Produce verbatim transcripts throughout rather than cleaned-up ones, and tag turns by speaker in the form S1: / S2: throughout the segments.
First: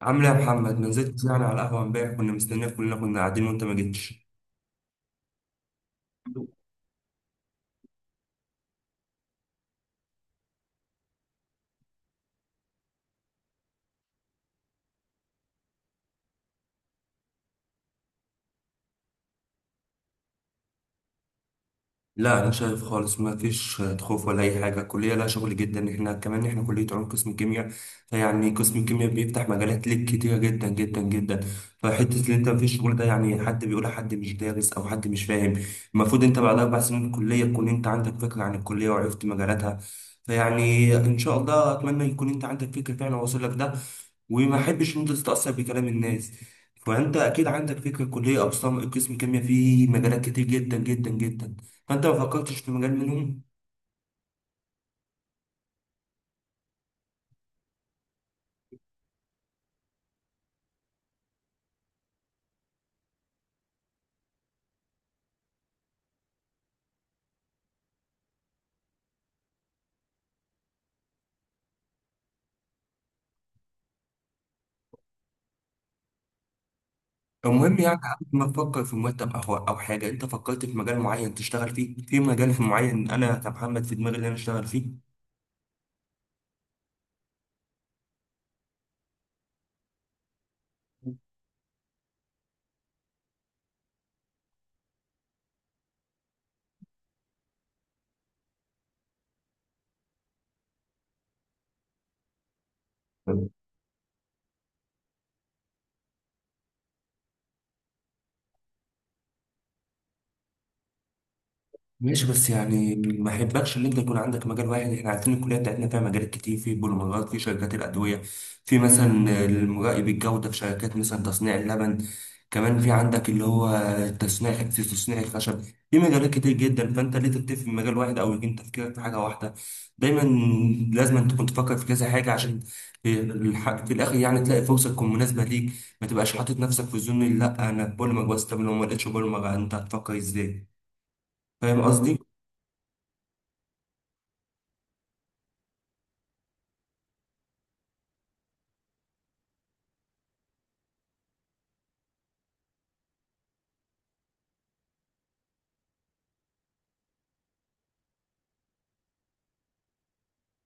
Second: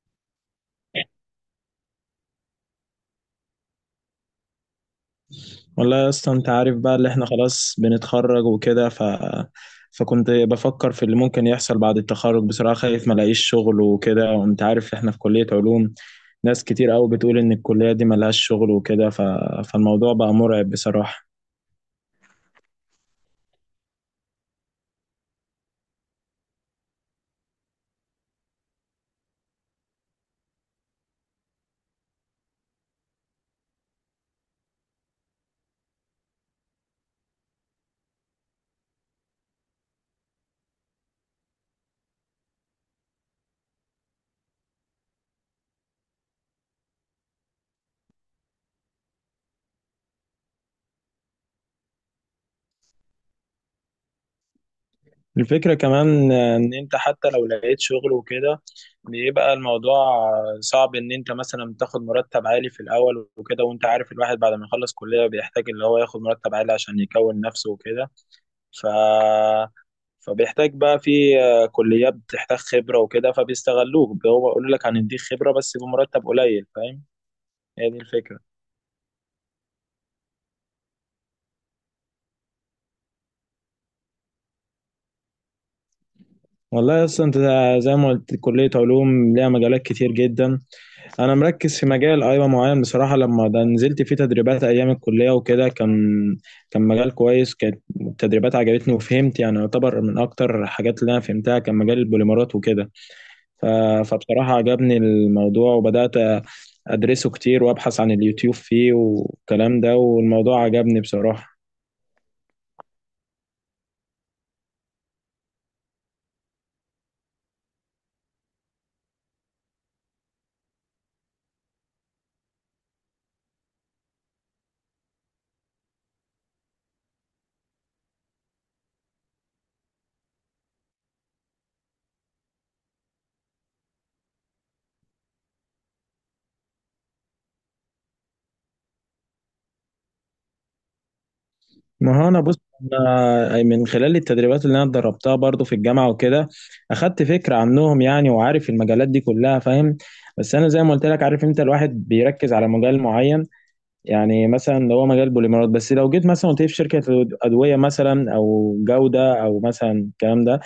S1: عامل ايه يا محمد؟ ما نزلتش يعني على القهوه امبارح، كنا مستنيك كلنا، كنا قاعدين وانت ما جيتش.
S2: والله يا اسطى، انت عارف بقى اللي احنا خلاص بنتخرج وكده ف... فكنت بفكر في اللي ممكن يحصل بعد التخرج. بصراحة خايف ما الاقيش شغل وكده، وانت عارف احنا في كلية علوم. ناس كتير قوي بتقول ان الكلية دي ملهاش شغل وكده ف... فالموضوع بقى مرعب بصراحة.
S1: لا انا شايف خالص ما فيش خوف ولا اي حاجه، الكليه لها شغل جدا، احنا كمان احنا كليه علوم قسم الكيمياء. فيعني قسم الكيمياء بيفتح مجالات ليك كتيره جدا جدا جدا. فحته ان انت ما فيش شغل ده يعني حد بيقول، حد مش دارس او حد مش فاهم. المفروض انت بعد اربع سنين من الكليه تكون انت عندك فكره عن الكليه وعرفت مجالاتها. فيعني ان شاء الله اتمنى يكون انت عندك فكره فعلا واصل لك ده، وما احبش ان انت تتاثر بكلام الناس. فانت اكيد عندك فكره الكليه اقسام، قسم كيمياء فيه مجالات كتير جدا جدا جدا. فانت ما فكرتش في مجال منهم؟
S2: الفكرة كمان ان انت حتى لو لقيت شغل وكده بيبقى الموضوع صعب، ان انت مثلا تاخد مرتب عالي في الاول وكده، وانت عارف الواحد بعد ما يخلص كلية بيحتاج اللي هو ياخد مرتب عالي عشان يكون نفسه وكده. ف فبيحتاج بقى في، آه، كليات بتحتاج خبرة وكده فبيستغلوك، هو بيقول لك هنديك خبرة بس بمرتب قليل، فاهم.
S1: المهم
S2: هي
S1: يعني
S2: دي
S1: قبل
S2: الفكرة.
S1: ما تفكر في مرتب او او حاجه، انت فكرت في مجال معين تشتغل فيه؟ في مجال في معين انا كمحمد في دماغي اللي انا اشتغل فيه.
S2: والله اصلا انت زي ما قلت كلية علوم ليها مجالات كتير جدا. انا مركز في مجال، ايوه، معين. بصراحة لما ده نزلت فيه تدريبات ايام الكلية وكده، كان كان مجال كويس، كانت التدريبات عجبتني وفهمت، يعني يعتبر من اكتر الحاجات اللي انا فهمتها كان مجال البوليمرات وكده. ف- فبصراحة عجبني الموضوع وبدأت أدرسه كتير وأبحث عن اليوتيوب فيه والكلام ده، والموضوع عجبني بصراحة.
S1: ماشي بس يعني ما يحبكش ان انت يكون عندك مجال واحد، احنا عارفين الكليه بتاعتنا فيها مجالات كتير، في بوليمرات، في شركات الادويه، في مثلا المراقب الجوده في شركات مثلا تصنيع اللبن، كمان في عندك اللي هو تصنيع، في تصنيع الخشب. في مجالات كتير جدا، فانت ليه تكتفي في مجال واحد او يكون تفكيرك في حاجه واحده؟ دايما لازم أن تكون تفكر في كذا حاجه، عشان في الح- في الاخر يعني تلاقي فرصه تكون مناسبه ليك. ما تبقاش حاطط نفسك في زون، لا انا بوليمر بس، طب لو ما لقيتش بوليمر انت هتفكر ازاي؟ فاهم قصدي؟
S2: ما هو أنا بص، أنا من خلال التدريبات اللي أنا اتدربتها برضو في الجامعة وكده أخدت فكرة عنهم يعني، وعارف المجالات دي كلها، فاهم. بس أنا زي ما قلت لك، عارف أنت الواحد بيركز على مجال معين. يعني مثلا لو هو مجال بوليمرات بس، لو جيت مثلا قلت لي في شركة أدوية مثلا أو جودة أو مثلا الكلام ده،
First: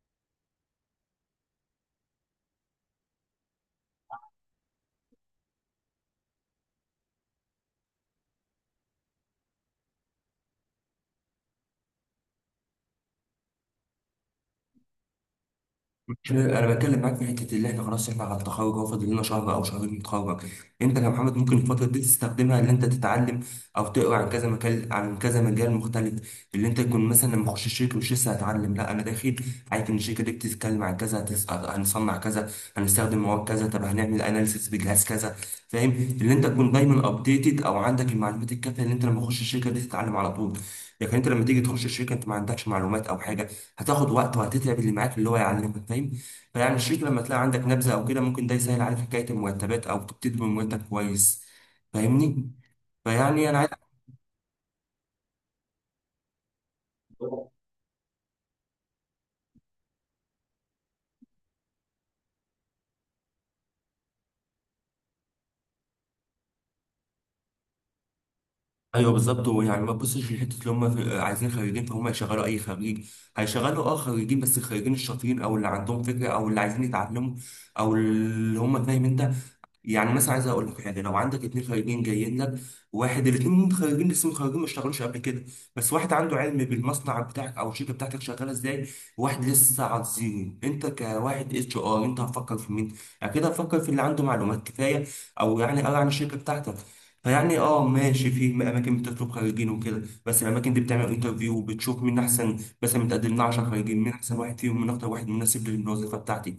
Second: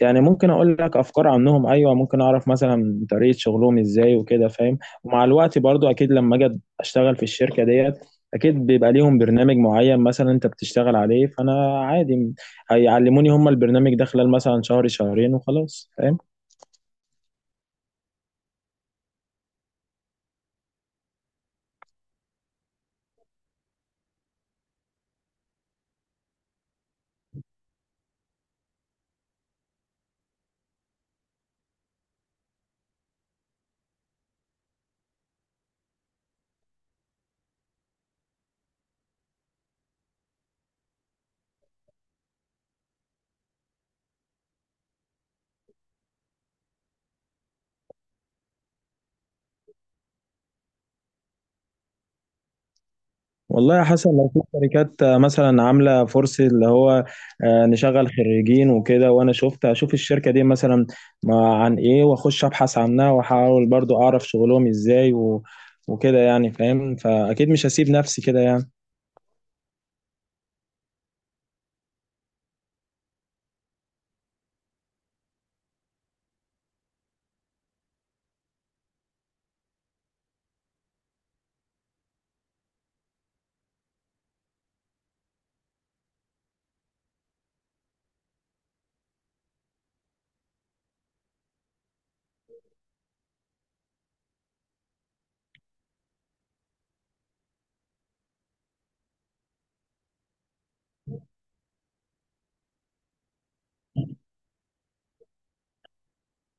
S2: يعني ممكن اقول لك افكار عنهم، ايوه، ممكن اعرف مثلا طريقه شغلهم ازاي وكده، فاهم. ومع الوقت برضو اكيد لما اجي اشتغل في الشركه ديت اكيد بيبقى ليهم برنامج معين مثلا انت بتشتغل عليه، فانا عادي هيعلموني هم البرنامج ده خلال مثلا شهر شهرين وخلاص، فاهم؟
S1: انا بتكلم معاك في حته اللي احنا خلاص احنا على التخرج، اهو فاضل لنا شهر او شهرين نتخرج. انت كمحمد ممكن الفتره دي تستخدمها ان انت تتعلم او تقرا عن كذا مجال، عن كذا مجال مختلف، اللي انت تكون مثلا لما اخش الشركه مش لسه هتعلم، لا انا داخل عارف ان الشركه دي بتتكلم عن كذا، هتس- هنصنع كذا، هنستخدم مواد كذا، طب هنعمل اناليسيس بجهاز كذا. فاهم؟ اللي انت تكون دايما ابديتد او عندك المعلومات الكافيه، اللي انت لما اخش الشركه دي تتعلم على طول. لكن انت لما تيجي تخش الشركه انت ما عندكش معلومات او حاجه، هتاخد وقت وهتتعب اللي معاك اللي هو يعلمك. فاهم؟ فيعني الشريك لما تلاقي عندك نبذة أو كده، ممكن ده يسهل عليك حكاية المرتبات أو تبتدي بمرتب كويس. فاهمني؟ فيعني أنا عايز.
S2: والله يا حسن، لو في شركات، آه، مثلا عامله فرصه اللي هو، آه، نشغل خريجين وكده، وانا شفت اشوف الشركه دي مثلا ما- عن ايه، واخش ابحث عنها واحاول برضو اعرف شغلهم ازاي و وكده يعني، فاهم. فاكيد مش هسيب نفسي كده يعني.
S1: أيوه بالظبط، ويعني ما تبصش لحتة اللي هم في- عايزين خريجين فهم يشغلوا أي خريج. هيشغلوا أه خريجين، بس الخريجين الشاطرين أو اللي عندهم فكرة أو اللي عايزين يتعلموا أو اللي هم فاهم أنت. يعني مثلا عايز اقول لك حاجه، لو عندك اتنين خريجين جايين لك، واحد، الاتنين خريجين لسه متخرجين ما اشتغلوش قبل كده، بس واحد عنده علم بالمصنع بتاعك او الشركه بتاعتك شغاله ازاي، وواحد لسه على الزيرو، انت كواحد اتش ار انت هتفكر في مين؟ اكيد هتفكر في اللي عنده معلومات كفايه او يعني قرا عن الشركه بتاعتك. فيعني اه ماشي، في اماكن بتطلب خريجين وكده، بس الاماكن دي بتعمل انترفيو وبتشوف مين احسن. مثلا متقدم لنا عشر خريجين، مين احسن واحد فيهم، مين اكتر واحد مناسب للوظيفه بتاعتي.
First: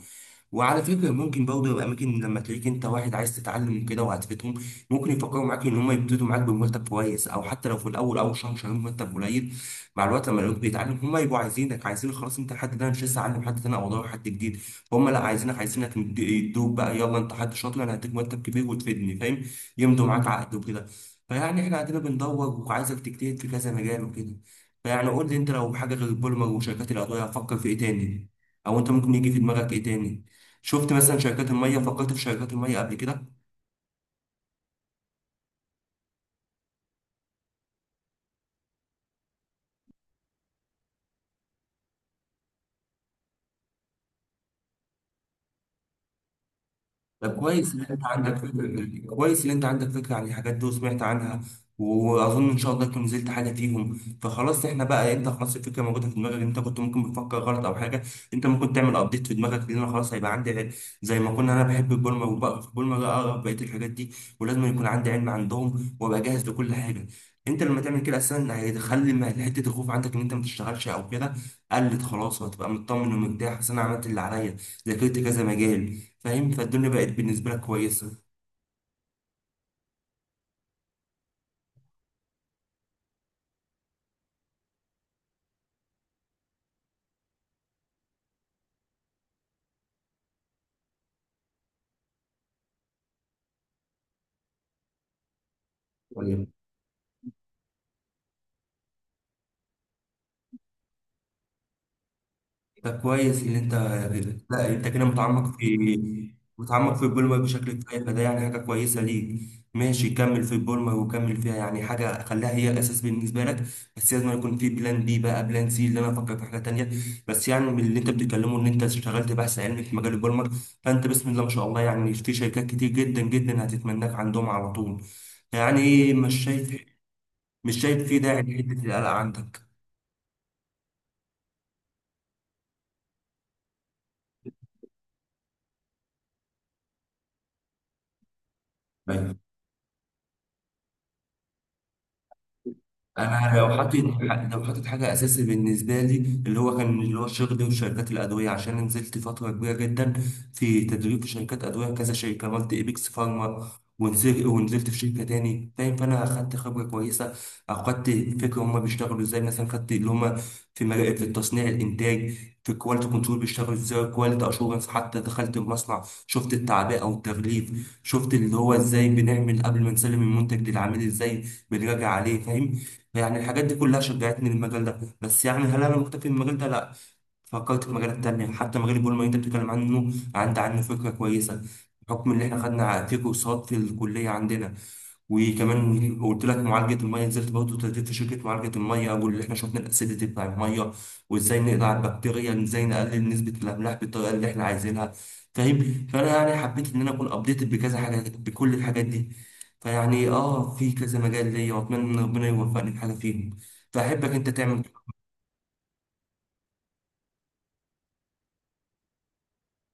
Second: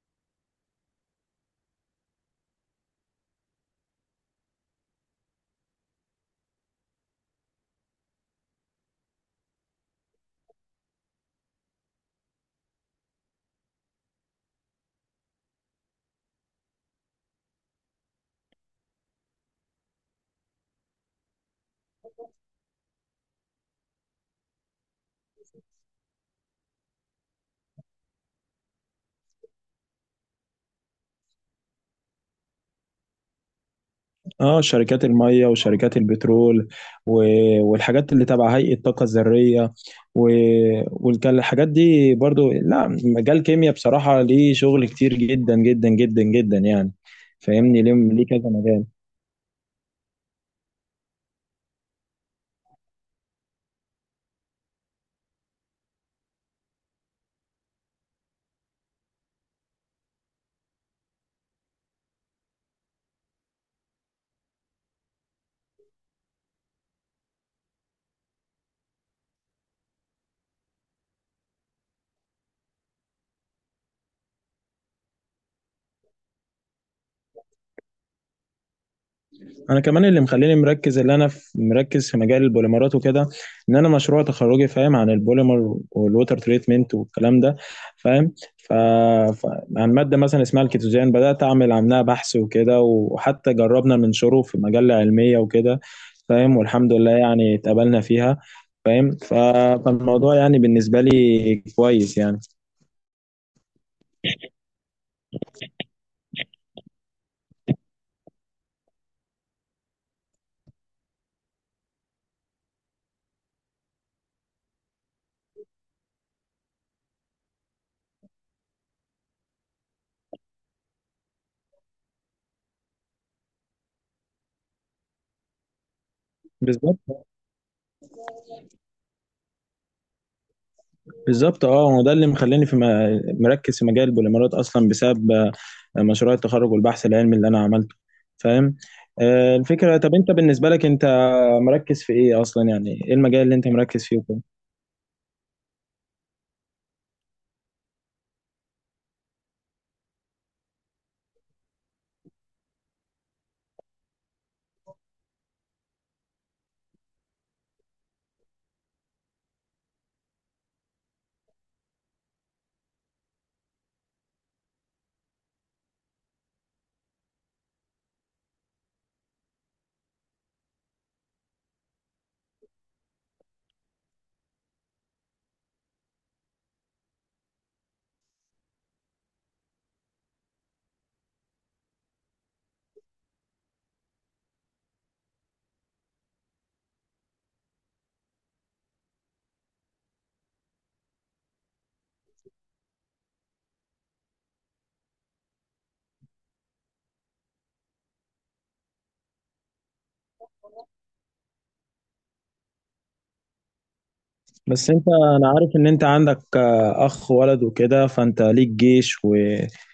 S1: وعلى فكرة ممكن برضه يبقى أماكن لما تلاقيك أنت واحد عايز تتعلم كده وعاتبتهم، ممكن يفكروا معاك إن هم يبتدوا معاك بمرتب كويس، أو حتى لو في الأول أول شهر شهرين مرتب قليل، مع الوقت لما يلاقوك بيتعلم هم يبقوا عايزينك، عايزين خلاص أنت حد ده، أنا مش لسه أعلم حد تاني أو أدور حد جديد. فهم لا عايزينك عايزينك، يد- يدوك بقى، يلا أنت حد شاطر، أنا هديك مرتب كبير وتفيدني. فاهم؟ يمضوا معاك عقد وكده. فيعني إحنا عندنا بندور وعايزك تجتهد في كذا مجال وكده. فيعني قول لي أنت لو حاجة غير البوليمر وشركات الأدوية هتفكر في إيه تاني؟ أو أنت ممكن يجي في دماغك إيه تاني؟ شفت مثلا شركات الميه؟ فكرت في شركات الميه قبل كده؟
S2: اه، شركات الميه وشركات البترول و... والحاجات اللي تبع هيئه الطاقه الذريه و... والحاجات دي برضو، لا مجال كيمياء بصراحه ليه شغل كتير جدا جدا جدا جدا يعني.
S1: طب كويس ان
S2: فاهمني، ليه
S1: انت
S2: ليه
S1: عندك
S2: كذا مجال.
S1: فكره، كويس ان انت عندك فكره عن الحاجات دي وسمعت عنها. واظن ان شاء الله تكون نزلت حاجه فيهم. فخلاص احنا بقى، انت خلاص الفكره موجوده في دماغك، انت كنت ممكن بتفكر غلط او حاجه، انت ممكن تعمل ابديت في دماغك، لان أنا خلاص هيبقى عندي علم. زي ما كنا انا بحب البولمه وبقرا في البولمه، لا اقرا في بقيه الحاجات دي ولازم يكون عندي علم عندهم وابقى جاهز لكل حاجه. انت لما تعمل كده اصلا هيخلي ما- حته الخوف عندك ان انت ما تشتغلش او كده، قلت خلاص، وهتبقى مطمن ومرتاح، اصل انا عملت اللي عليا، ذاكرت كذا مجال. فاهم؟ فالدنيا بقت بالنسبة لك كويسة.
S2: انا كمان اللي مخليني مركز، اللي انا في مركز في مجال البوليمرات وكده، ان انا مشروع تخرجي، فاهم، عن البوليمر والووتر تريتمنت والكلام ده، فاهم. ف... ف... عن ماده مثلا اسمها الكيتوزان بدات اعمل عنها بحث وكده، وحتى جربنا ننشره في مجله علميه وكده،
S1: طيب،
S2: فاهم. والحمد لله يعني اتقبلنا فيها، فاهم. ف... فالموضوع يعني بالنسبه لي كويس يعني.
S1: ده كويس اللي انت، لا انت كده متعمق في متعمق في البولما بشكل كفاية، فده يعني حاجة كويسة ليك. ماشي، كمل في البولما وكمل فيها، يعني حاجة خليها هي أساس بالنسبة لك، بس لازم يكون في بلان بي بقى، بلان سي، اللي أنا أفكر في حاجة تانية. بس يعني من اللي أنت بتتكلمه إن أنت اشتغلت بحث علمي في مجال البولما، فأنت بسم الله ما شاء الله يعني في شركات كتير جدا جدا هتتمناك عندهم على طول. يعني مش شايف
S2: بالظبط.
S1: مش شايف في داعي لحتة القلق عندك.
S2: بالظبط، اه، هو ده اللي مخليني في م- مركز في مجال البوليمرات اصلا، بسبب آه، مشروع التخرج والبحث العلمي اللي انا عملته، فاهم.
S1: أيوة.
S2: آه، الفكره، طب انت بالنسبه لك، انت مركز في ايه اصلا، يعني ايه المجال اللي
S1: انا
S2: انت
S1: لو
S2: مركز
S1: حطيت
S2: فيه وكده.
S1: لو حطيت حاجه اساسي بالنسبه لي اللي هو كان اللي هو شغلي وشركات الادويه، عشان نزلت فتره كبيره جدا في تدريب في شركات ادويه، كذا شركه، عملت ايبكس فارما، ونزلت ونزلت في شركه تاني. فاهم؟ فانا اخدت خبره كويسه او خدت فكره هما بيشتغلوا ازاي، مثلا خدت اللي هما في مراقب في التصنيع الانتاج، في الكواليتي كنترول بيشتغلوا ازاي، كواليتي اشورنس، حتى دخلت المصنع شفت التعبئه او التغليف، شفت اللي هو ازاي بنعمل قبل ما نسلم المنتج للعميل، ازاي بنراجع عليه. فاهم؟ يعني الحاجات دي كلها شجعتني للمجال ده، بس يعني هل انا مكتفي بالمجال ده؟ لا، فكرت في مجالات تانية، حتى مجال البول اللي انت بتتكلم عنه عندي عنه فكرة كويسة، بحكم ان احنا خدنا في كورسات في الكلية عندنا. وكمان قلت لك معالجه الميه، نزلت برضه تدريب في شركه معالجه الميه، واللي احنا شفنا الاسيديتي بتاع الميه، وازاي نقضي على البكتيريا، ازاي نقلل نسبه الاملاح بالطريقه اللي احنا عايزينها. فاهم؟ فانا يعني حبيت ان انا اكون ابديتد بكذا حاجه، بكل الحاجات دي. فيعني اه في كذا مجال ليا، واتمنى ان ربنا يوفقني في حاجه فيهم. فاحبك انت تعمل
S2: بس
S1: كده.
S2: انت، انا عارف ان انت عندك، آه، اخ ولد وكده، فانت ليك جيش ويعني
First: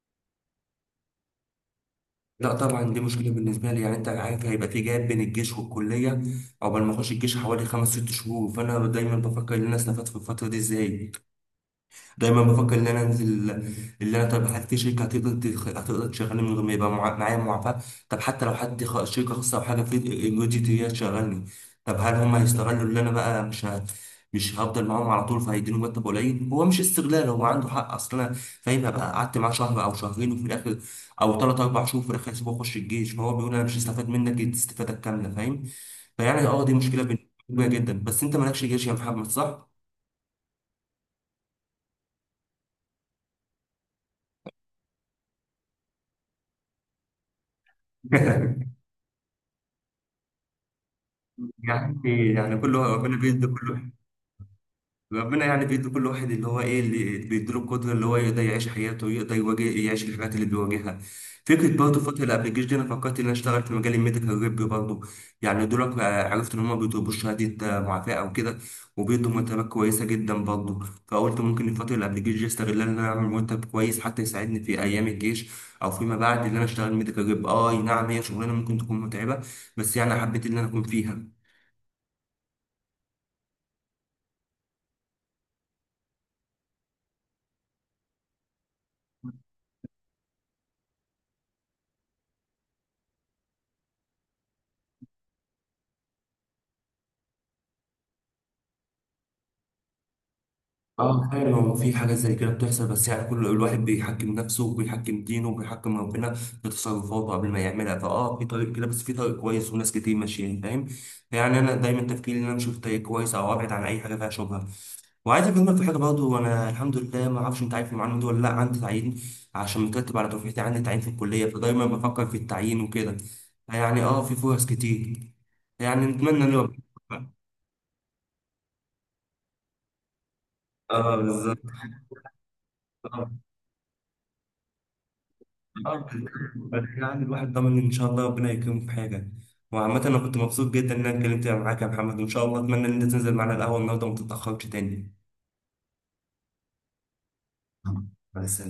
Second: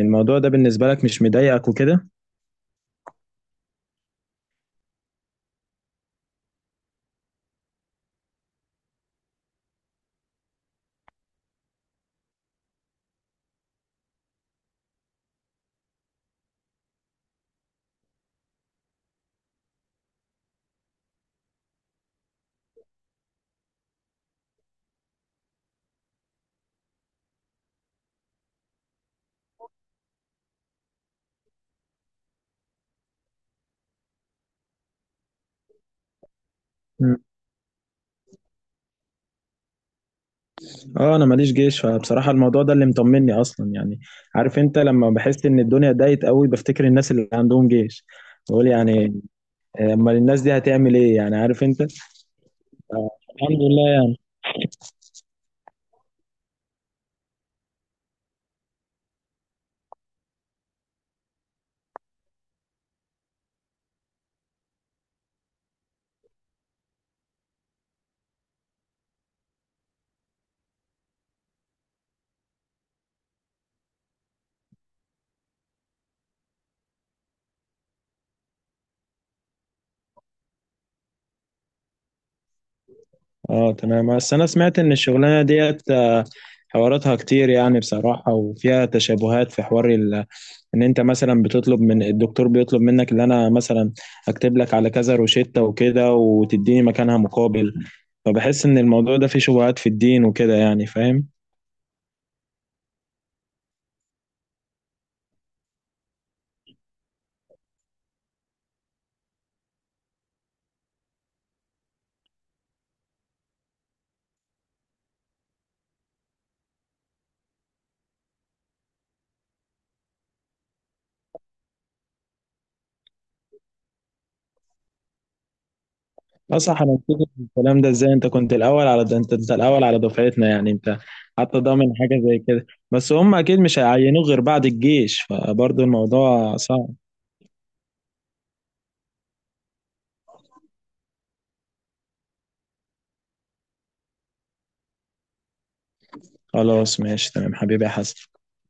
S2: الموضوع ده بالنسبه لك مش مضايقك وكده.
S1: لا طبعا، دي مشكله بالنسبه لي يعني، انت عارف هيبقى في جاب بين الجيش والكليه، عقبال ما اخش الجيش حوالي خمس ست شهور. فانا دايما بفكر ان انا استفدت في الفتره دي ازاي. دايما بفكر ان انا انزل، اللي انا طب حتى في شركه هتقدر تخ- هتقدر تشغلني من غير ما يبقى مع- معايا معافاه. طب حتى لو حد خ- شركه خاصه او حاجه في الجودي هي تشغلني، طب هل هم هيستغلوا اللي انا بقى مش ه... مش هفضل معاهم على طول فهيديني مرتب قليل، هو مش استغلال هو عنده حق، اصل انا، فاهم، هبقى قعدت معاه شهر او شهرين وفي الاخر او ثلاث اربع شهور في الاخر هسيبه يخش الجيش، فهو بيقول انا مش هستفاد منك الاستفاده الكامله. فاهم؟ فيعني اه دي مشكله
S2: مم.
S1: بالنسبه لي كبيره جدا، بس انت مالكش جيش يا محمد صح؟
S2: اه، انا ماليش جيش، فبصراحه الموضوع ده اللي مطمني اصلا يعني. عارف انت، لما بحس ان الدنيا ضايقت قوي بفتكر الناس اللي عندهم جيش، بقول يعني، آه، امال الناس دي هتعمل ايه يعني، عارف انت.
S1: يعني يعني كل واحد-
S2: آه،
S1: ربنا بيدي
S2: الحمد
S1: كل واحد،
S2: لله يعني.
S1: ربنا يعني بيدي كل واحد اللي هو ايه اللي بيدي له القدره اللي هو يقدر يعيش حياته ويقدر يواجه يعيش الحاجات اللي بيواجهها. فكره برضه فتره قبل الجيش دي انا فكرت ان انا اشتغل في مجال الميديكال ريب برضه، يعني دول عرفت ان هم بيطلبوا شهاده معافاه او كده، وبيدوا مرتبات كويسه جدا برضه. فقلت ممكن الفتره اللي قبل الجيش دي استغلها ان انا اعمل مرتب كويس حتى يساعدني في ايام الجيش، او فيما بعد ان انا اشتغل ميديكال ريب. اه نعم هي شغلانه ممكن تكون متعبه، بس يعني حبيت ان انا اكون فيها.
S2: اه تمام، بس انا سمعت ان الشغلانه ديت، آه، حواراتها كتير يعني بصراحه، وفيها تشابهات في حوار ال- ان انت مثلا بتطلب من الدكتور، بيطلب منك ان انا مثلا اكتب لك على كذا روشته وكده وتديني مكانها مقابل. فبحس ان الموضوع ده فيه شبهات في الدين وكده يعني، فاهم.
S1: اه فعلا، هو في حاجات زي كده بتحصل، بس يعني كل الواحد بيحكم نفسه وبيحكم دينه وبيحكم ربنا في تصرفاته قبل ما يعملها، فاه في طريق كده، بس في طريق كويس وناس كتير ماشيين. فاهم؟ يعني انا دايما تفكيري ان انا اشوف طريق كويس او ابعد عن اي حاجه فيها شبهه. وعايز اكلمك في حاجه برضه، وانا الحمد لله ما اعرفش انت عارف المعلومه دي ولا لا، عندي تعيين عشان مترتب على دفعتي، عندي تعيين في الكليه، فدايما بفكر في التعيين وكده، يعني اه في فرص كتير، يعني نتمنى ان
S2: لا
S1: ربنا.
S2: صح، انا متفق في الكلام ده. ازاي انت كنت الاول على ده، انت انت الاول على دفعتنا يعني، انت
S1: اه بالظبط.
S2: حتى ضامن حاجه زي كده. بس هم اكيد مش هيعينوه غير بعد الجيش، فبرضه
S1: اه.
S2: الموضوع
S1: بعدين
S2: صعب.
S1: يعني الواحد ضامن ان شاء الله ربنا يكرمه في حاجه. وعامة انا كنت مبسوط جدا ان انا اتكلمت معاك يا محمد، وان شاء الله اتمنى ان انت تنزل معنا القهوه النهارده وما تتاخرش تاني.
S2: خلاص، ماشي تمام، حبيبي يا حسن.
S1: مع السلامه.